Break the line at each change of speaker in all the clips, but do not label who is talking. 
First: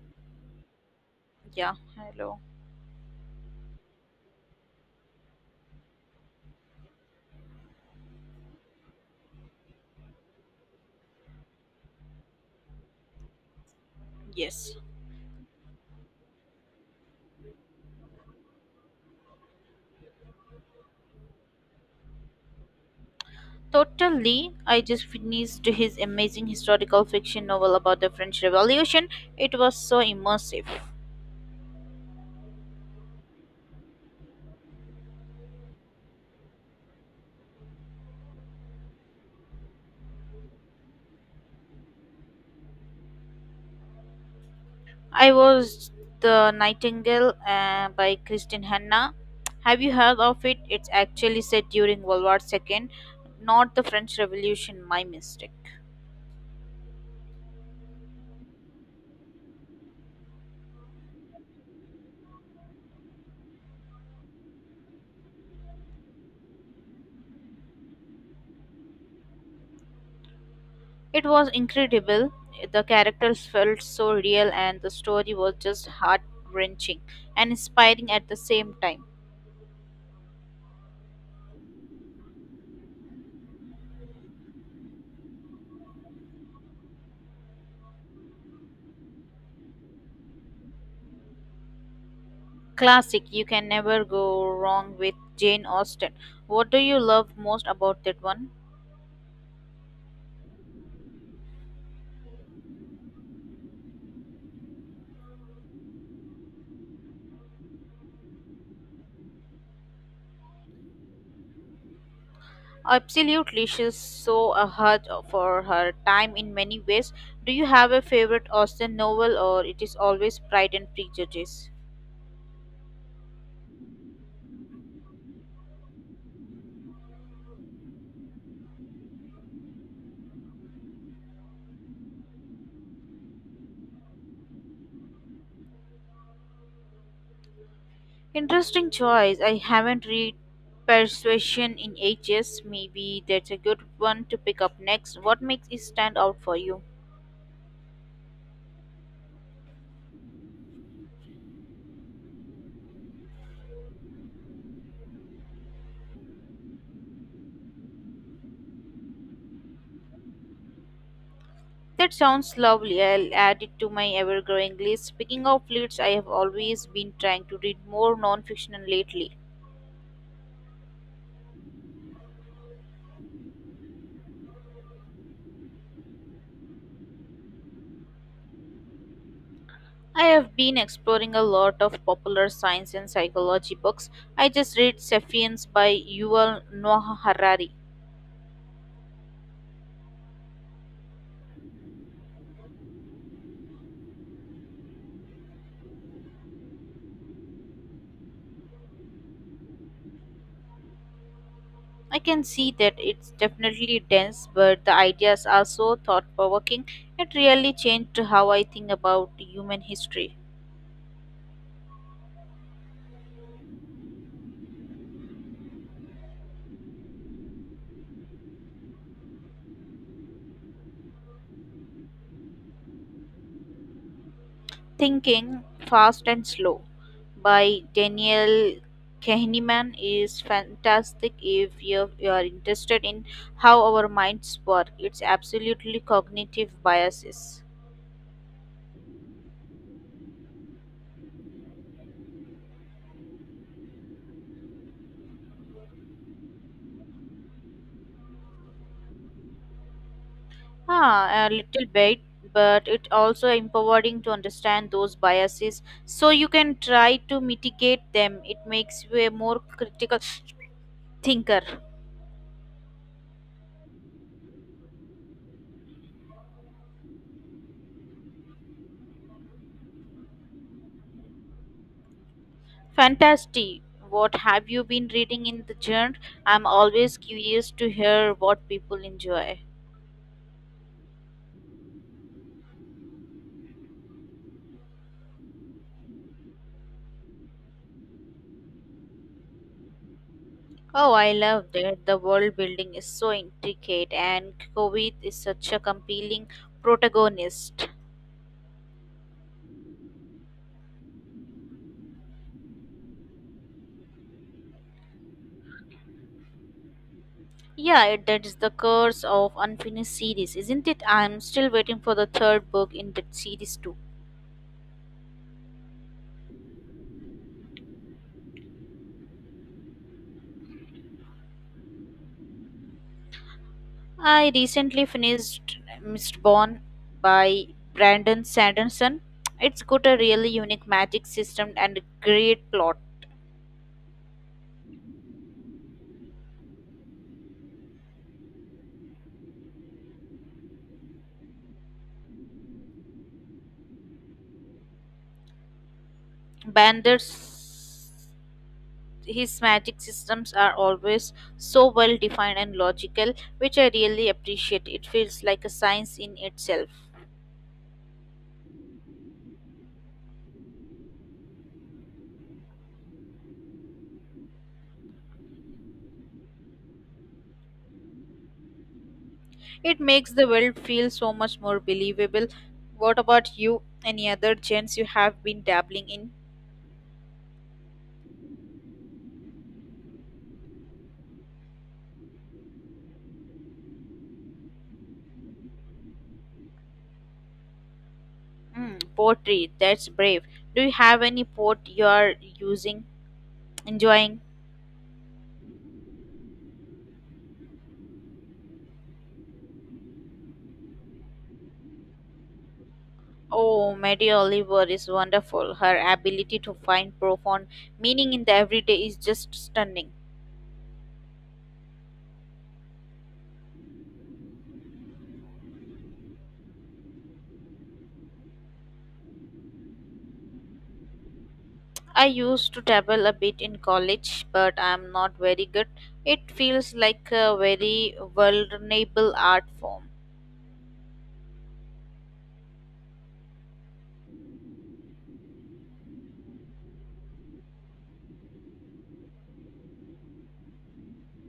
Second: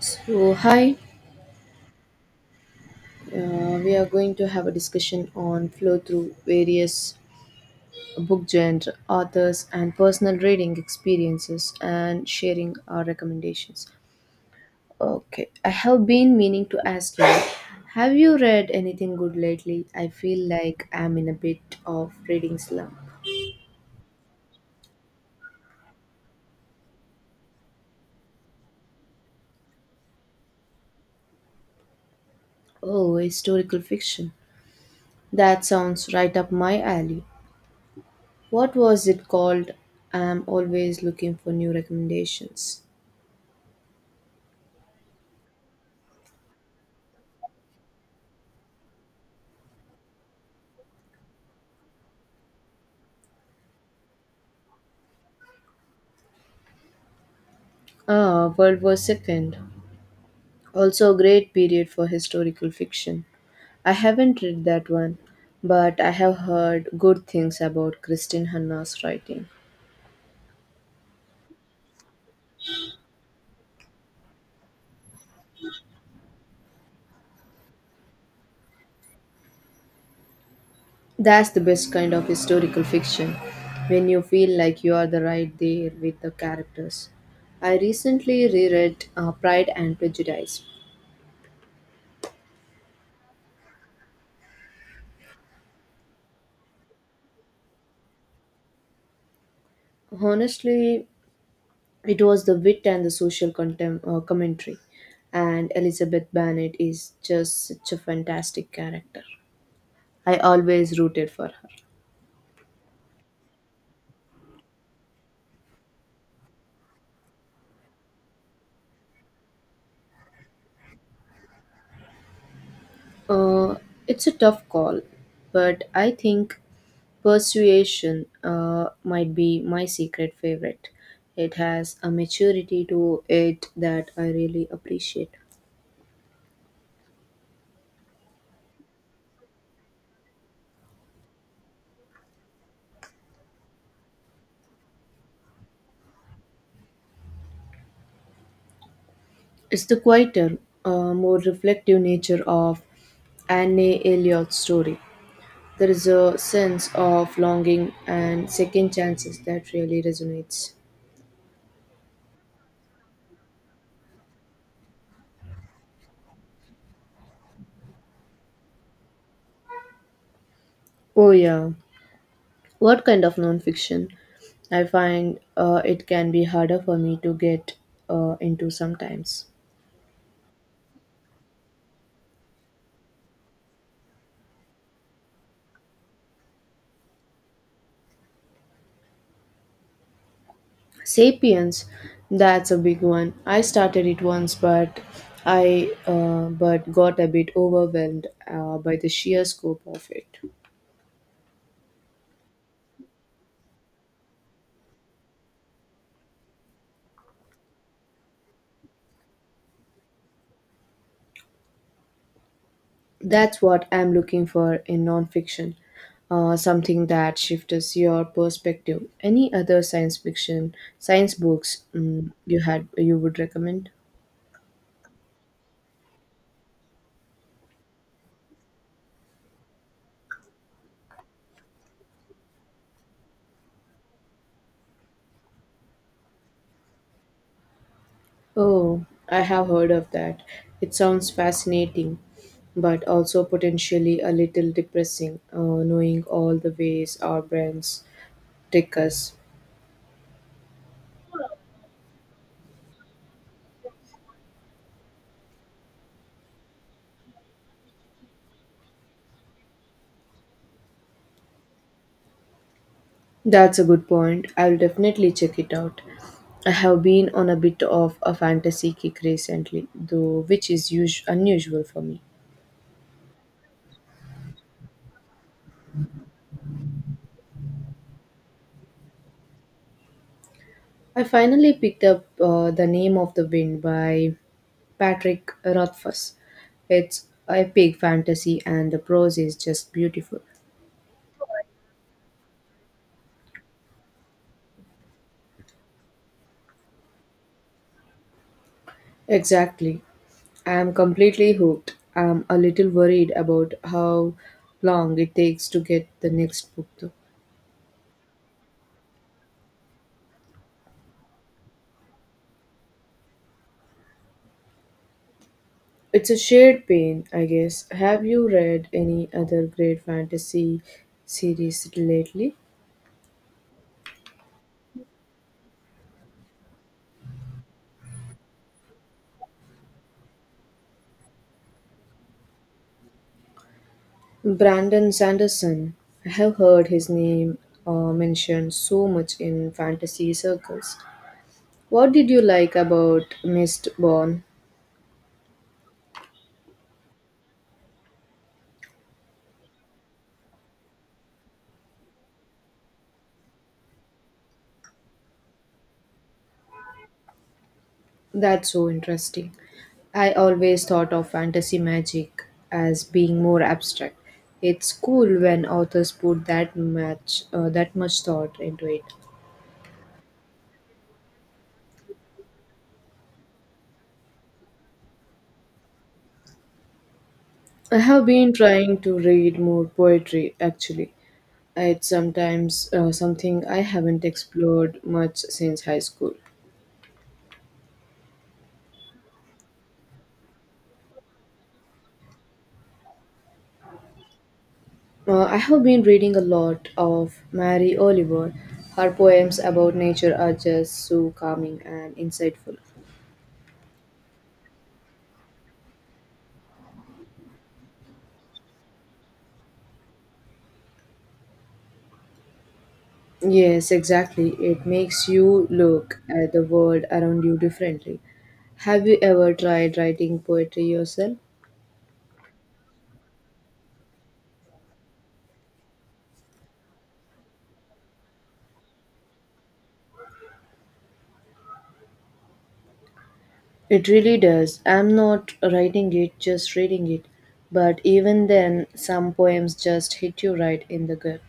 So, hi,
Yeah, hello.
we are going to have a discussion on flow through various book genre, authors, and personal reading experiences and sharing our recommendations.
Yes.
Okay, I have been meaning to ask you, have you read anything good lately? I feel like I'm in a bit of reading slump.
Totally. I just finished his amazing historical fiction novel about the French Revolution. It was so immersive.
Oh, historical fiction. That sounds right up my alley. What was it called? I'm always looking for new recommendations.
I was The Nightingale by Kristin Hanna. Have you heard of it? It's actually set during World War II, not the French Revolution, my mistake.
Ah, World War Second. Also a great period for historical fiction. I haven't read that one, but I have heard good things about Christine Hanna's writing.
It was incredible. The characters felt so real, and the story was just heart wrenching and inspiring at the same time.
That's the best kind of historical fiction, when you feel like you are the right there with the characters. I recently reread Pride and Prejudice.
Classic, you can never go wrong with Jane Austen. What do you love most about that one?
Honestly, it was the wit and the social commentary, and Elizabeth Bennet is just such a fantastic character. I always rooted for her.
Absolutely, she's so ahead for her time in many ways. Do you have a favorite Austen novel, or it is always Pride and Prejudice?
Uh, it's a tough call, but I think Persuasion might be my secret favorite. It has a maturity to it that I really appreciate.
Interesting choice. I haven't read Persuasion in ages. Maybe that's a good one to pick up next. What makes it stand out for you?
It's the quieter, more reflective nature of Anne Elliott's story. There is a sense of longing and second chances that really resonates.
That sounds lovely. I'll add it to my ever growing list. Speaking of leads, I have always been trying to read more non fiction lately.
Oh, yeah. What kind of nonfiction? I find it can be harder for me to get into sometimes.
I have been exploring a lot of popular science and psychology books. I just read Sapiens by Yuval Noah Harari.
Sapiens, that's a big one. I started it once, but got a bit overwhelmed by the sheer scope of it.
I can see that it's definitely dense, but the ideas are so thought provoking. It really changed how I think about human history.
That's what I'm looking for in nonfiction, something that shifts your perspective. Any other science fiction, science books you would recommend?
Thinking Fast and Slow by Daniel Kahneman is fantastic if you are interested in how our minds work. It's absolutely cognitive biases.
Oh, I have heard of that. It sounds fascinating, but also potentially a little depressing, knowing all the ways our brains trick us.
Ah, a little bit, but it also empowering to understand those biases so you can try to mitigate them. It makes you a more critical thinker.
That's a good point. I'll definitely check it out. I have been on a bit of a fantasy kick recently, though, which is unusual for me.
Fantastic. What have you been reading in the genre? I'm always curious to hear what people enjoy.
I finally picked up The Name of the Wind by Patrick Rothfuss. It's epic fantasy, and the prose is just beautiful.
Oh, I love that. The world building is so intricate, and Kovith is such a compelling protagonist.
Exactly. I'm completely hooked. I'm a little worried about how long it takes to get the next book, though.
Yeah, that's the curse of unfinished series, isn't it? I'm still waiting for the third book in that series, too.
It's a shared pain, I guess. Have you read any other great fantasy series lately?
I recently finished Mistborn by Brandon Sanderson. It's got a really unique magic system and a great plot.
Brandon Sanderson. I have heard his name mentioned so much in fantasy circles. What did you like about Mistborn?
Bandit's his magic systems are always so well defined and logical, which I really appreciate. It feels like a science in itself.
That's so interesting. I always thought of fantasy magic as being more abstract. It's cool when authors put that much thought into it.
It makes the world feel so much more believable. What about you? Any other chance you have been dabbling in?
I have been trying to read more poetry actually. It's sometimes something I haven't explored much since high school.
Hmm, poetry, that's brave. Do you have any poet you are using, enjoying?
I have been reading a lot of Mary Oliver. Her poems about nature are just so calming and insightful.
Oh, Mary Oliver is wonderful. Her ability to find profound meaning in the everyday is just stunning.
Yes, exactly. It makes you look at the world around you differently. Have you ever tried writing poetry yourself?
I used to dabble a bit in college, but I am not very good. It feels like a very vulnerable art form.
It really does. I'm not writing it, just reading it. But even then, some poems just hit you right in the gut.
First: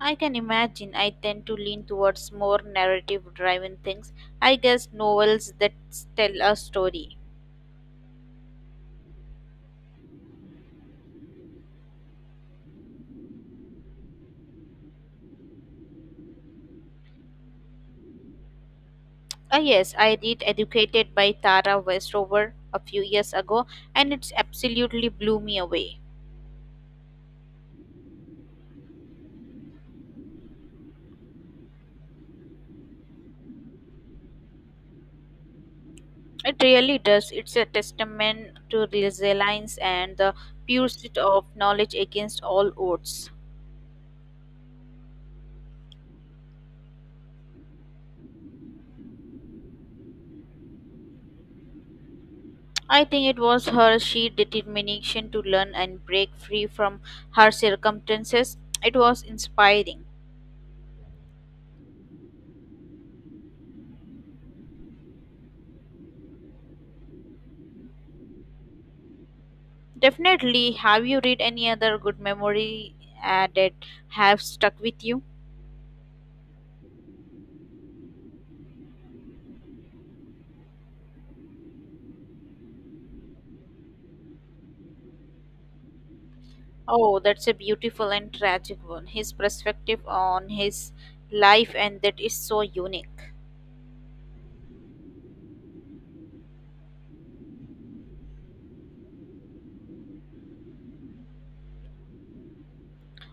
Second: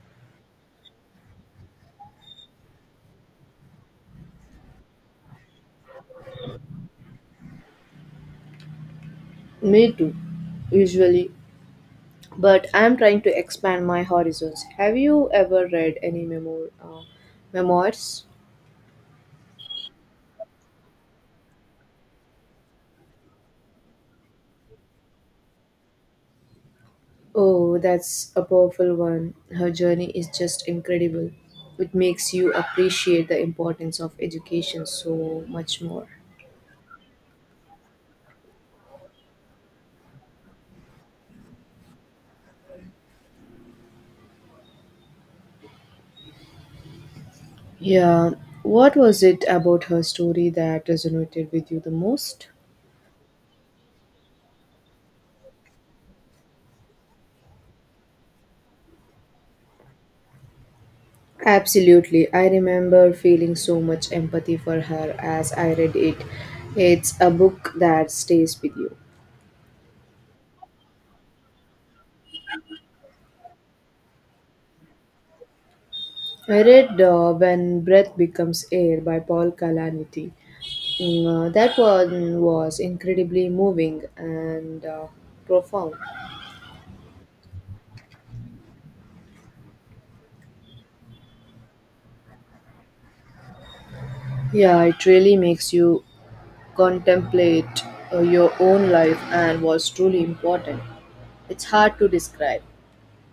I can imagine I tend to lean towards more narrative driven things. I guess novels that tell a story.
Me too, usually. But I'm trying to expand my horizons. Have you ever read memoirs?
Ah, yes, I read Educated by Tara Westover a few years ago, and it's absolutely blew me away.
Oh, that's a powerful one. Her journey is just incredible. It makes you appreciate the importance of education so much more.
It really does. It's a testament to resilience and the pursuit of knowledge against all odds.
Yeah, what was it about her story that resonated with you the most?
I think it was her sheer determination to learn and break free from her circumstances. It was inspiring.
Absolutely. I remember feeling so much empathy for her as I read it. It's a book that stays with you.
Definitely, have you read any other good memory that have stuck with you?
I read When Breath Becomes Air by Paul Kalaniti. That one was incredibly moving and profound.
Oh, that's a beautiful and tragic one. His perspective on his life and that is so unique.
Yeah, it really makes you contemplate your own life and what's truly important. It's hard to describe.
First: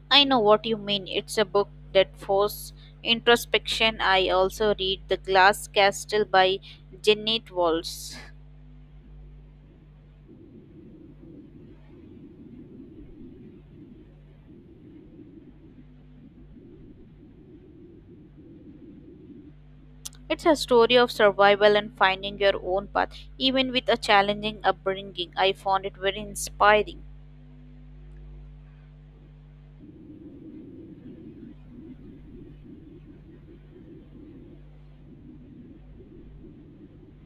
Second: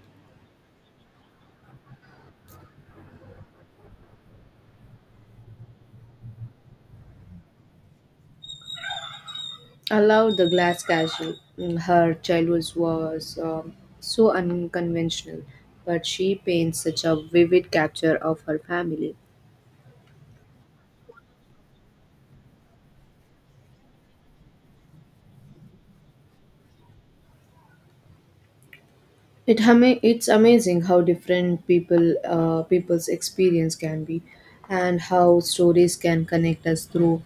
I know what you mean. It's a book that forces introspection. I also read The Glass Castle by Janet Walls.
I love the glass castle. Her childhood was so unconventional, but she paints such a vivid capture of her family.
It's a story of survival and finding your own path, even with a challenging upbringing. I found it very inspiring.
It's amazing how different people's experience can be, and how stories can connect us through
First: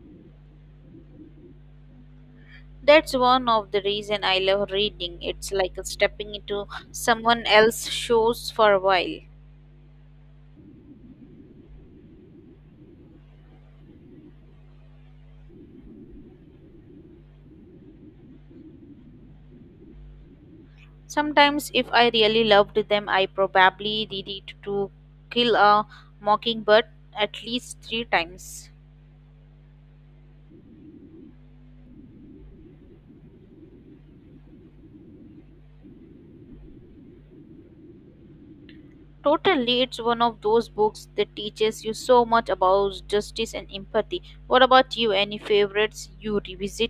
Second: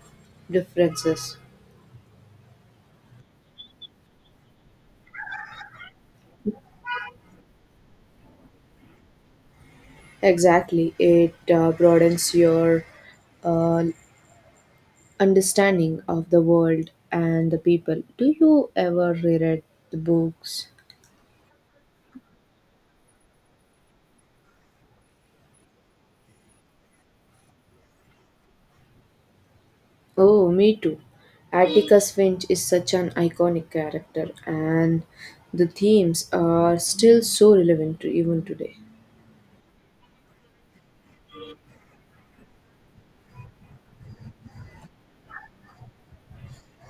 differences.
That's one of the reason I love reading. It's like stepping into someone else's shoes for a while.
Exactly, it broadens your uh, understanding of the world and the people. Do you ever reread the books?
Sometimes, if I really loved them, I probably read it to kill a mockingbird at least 3 times.
Oh, me too. Atticus Finch is such an iconic character, and the themes are still so relevant to even today.
Totally, it's one of those books that teaches you so much about justice and empathy. What about you? Any favorites you revisit?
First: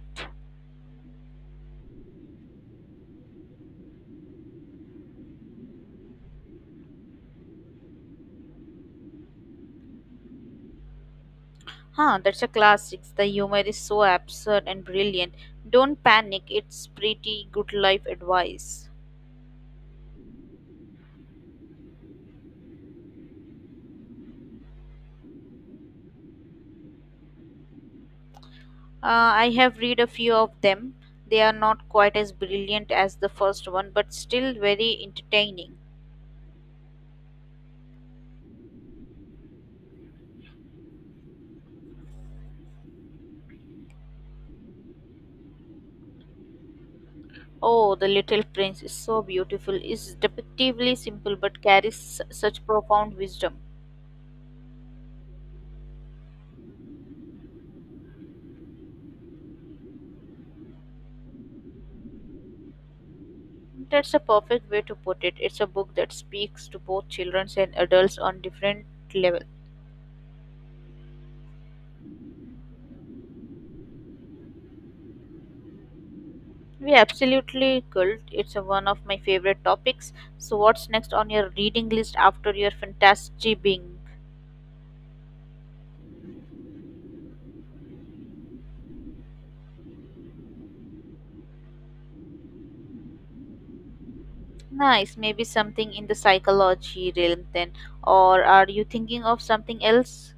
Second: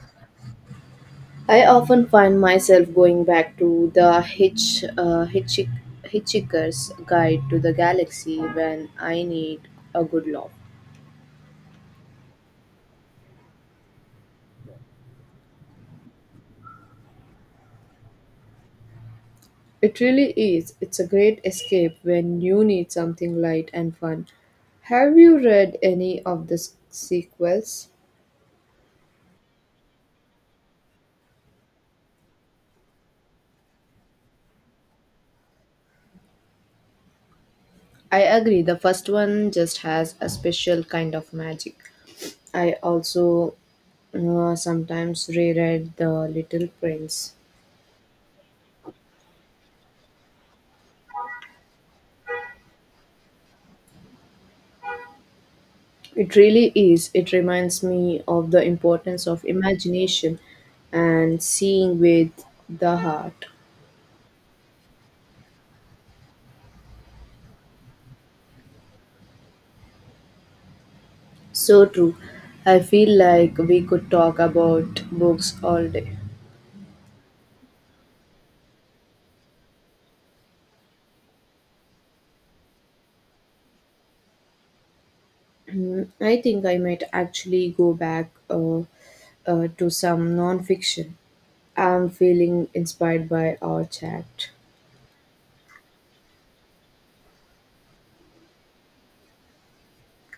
I often find myself going back to the Hitchhiker's Guide to the Galaxy when I need a good laugh.
Huh, that's a classic. The humor is so absurd and brilliant. Don't panic, it's pretty good life advice.
It really is. It's a great escape when you need something light and fun. Have you read any of the sequels?
I have read a few of them. They are not quite as brilliant as the first one, but still very entertaining.
I agree, the first one just has a special kind of magic. I also sometimes reread The Little Prince.
Oh, The Little Prince is so beautiful. It's depictively simple but carries such profound wisdom.
It really is. It reminds me of the importance of imagination and seeing with the heart.
That's a perfect way to put it. It's a book that speaks to both children and adults on different levels.
So true. I feel like we could talk about books all day.
We absolutely could. It's a, one of my favorite topics. So, what's next on your reading list after your fantasy being?
I think I might actually go back to some nonfiction. I'm feeling inspired by our chat.
Nice. Maybe something in the psychology realm then. Or are you thinking of something else?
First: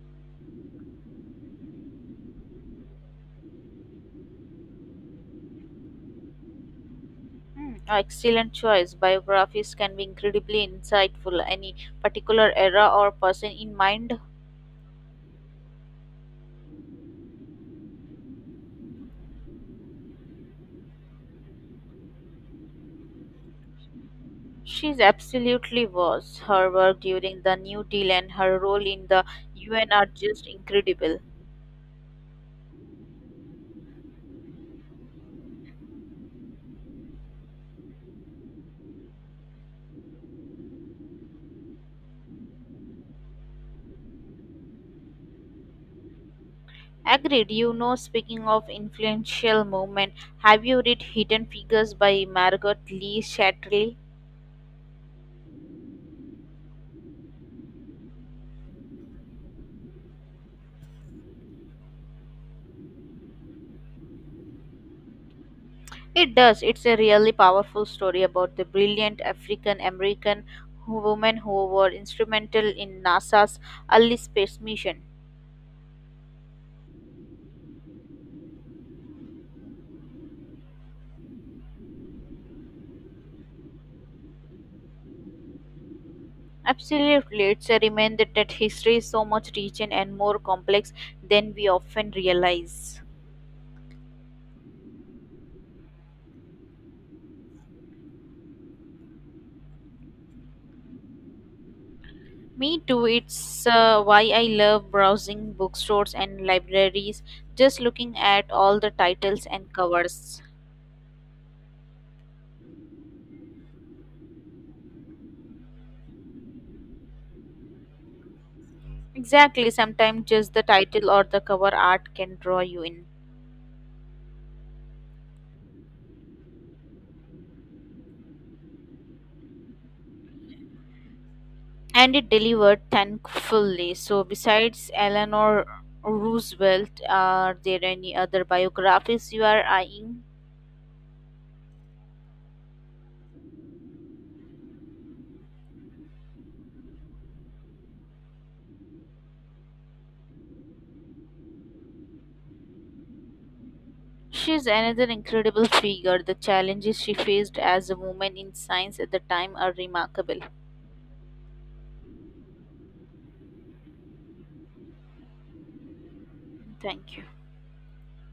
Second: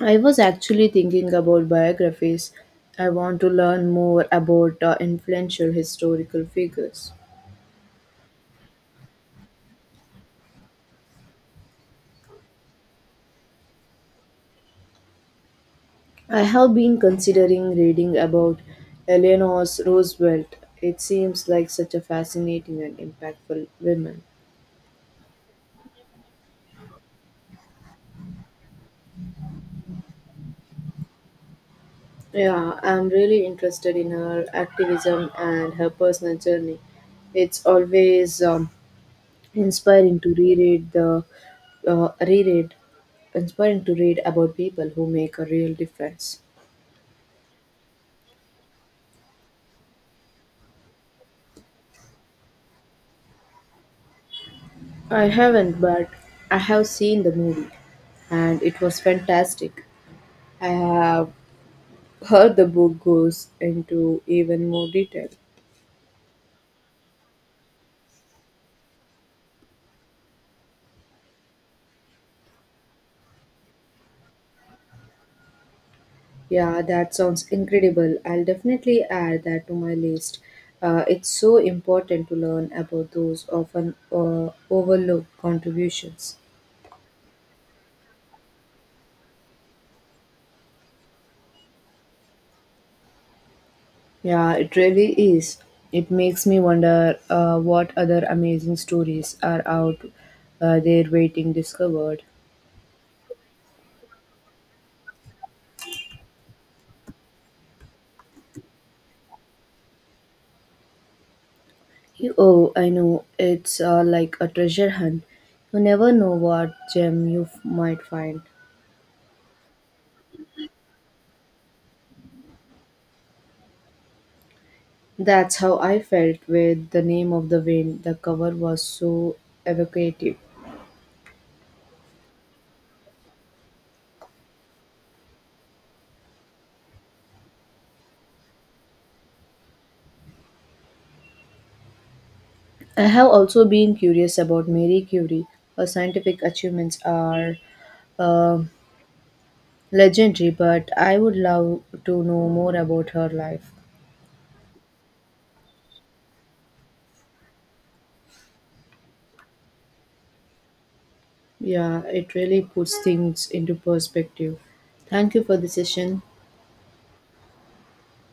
I was actually thinking about biographies. I want to learn more about influential historical figures.
Hmm, excellent choice. Biographies can be incredibly insightful. Any particular era or person in mind?
I have been considering reading about Eleanor Roosevelt. It seems like such a fascinating and impactful woman.
She's absolutely was. Her work during the New Deal and her role in the UN are just incredible.
Yeah, I'm really interested in her activism and her personal journey. It's always inspiring to reread the reread inspiring to read about people who make a real difference.
Agreed. You know, speaking of influential movement, have you read Hidden Figures by Margot Lee Shatley?
I haven't, but I have seen the movie, and it was fantastic. I have Her the book goes into even more detail.
It does. It's a really powerful story about the brilliant African American women who were instrumental in NASA's early space mission.
Yeah, that sounds incredible. I'll definitely add that to my list. It's so important to learn about those often overlooked contributions.
Absolutely, it's a reminder that history is so much richer and more complex than we often realize.
Yeah, it really is. It makes me wonder what other amazing stories are out there waiting discovered.
Me too. It's why I love browsing bookstores and libraries, just looking at all the titles and covers.
Oh, I know. It's like a treasure hunt. You never know what gem might find.
Exactly, sometimes just the title or the cover art can draw you in.
That's how I felt with The Name of the Wind. The cover was so evocative.
And it delivered thankfully. So, besides Eleanor Roosevelt, are there any other biographies you are eyeing?
I have also been curious about Marie Curie. Her scientific achievements are um legendary, but I would love to know more about her life.
She's another incredible figure. The challenges she faced as a woman in science at the time are remarkable.
Yeah, it really puts things into perspective. Thank you for the session.
Thank you.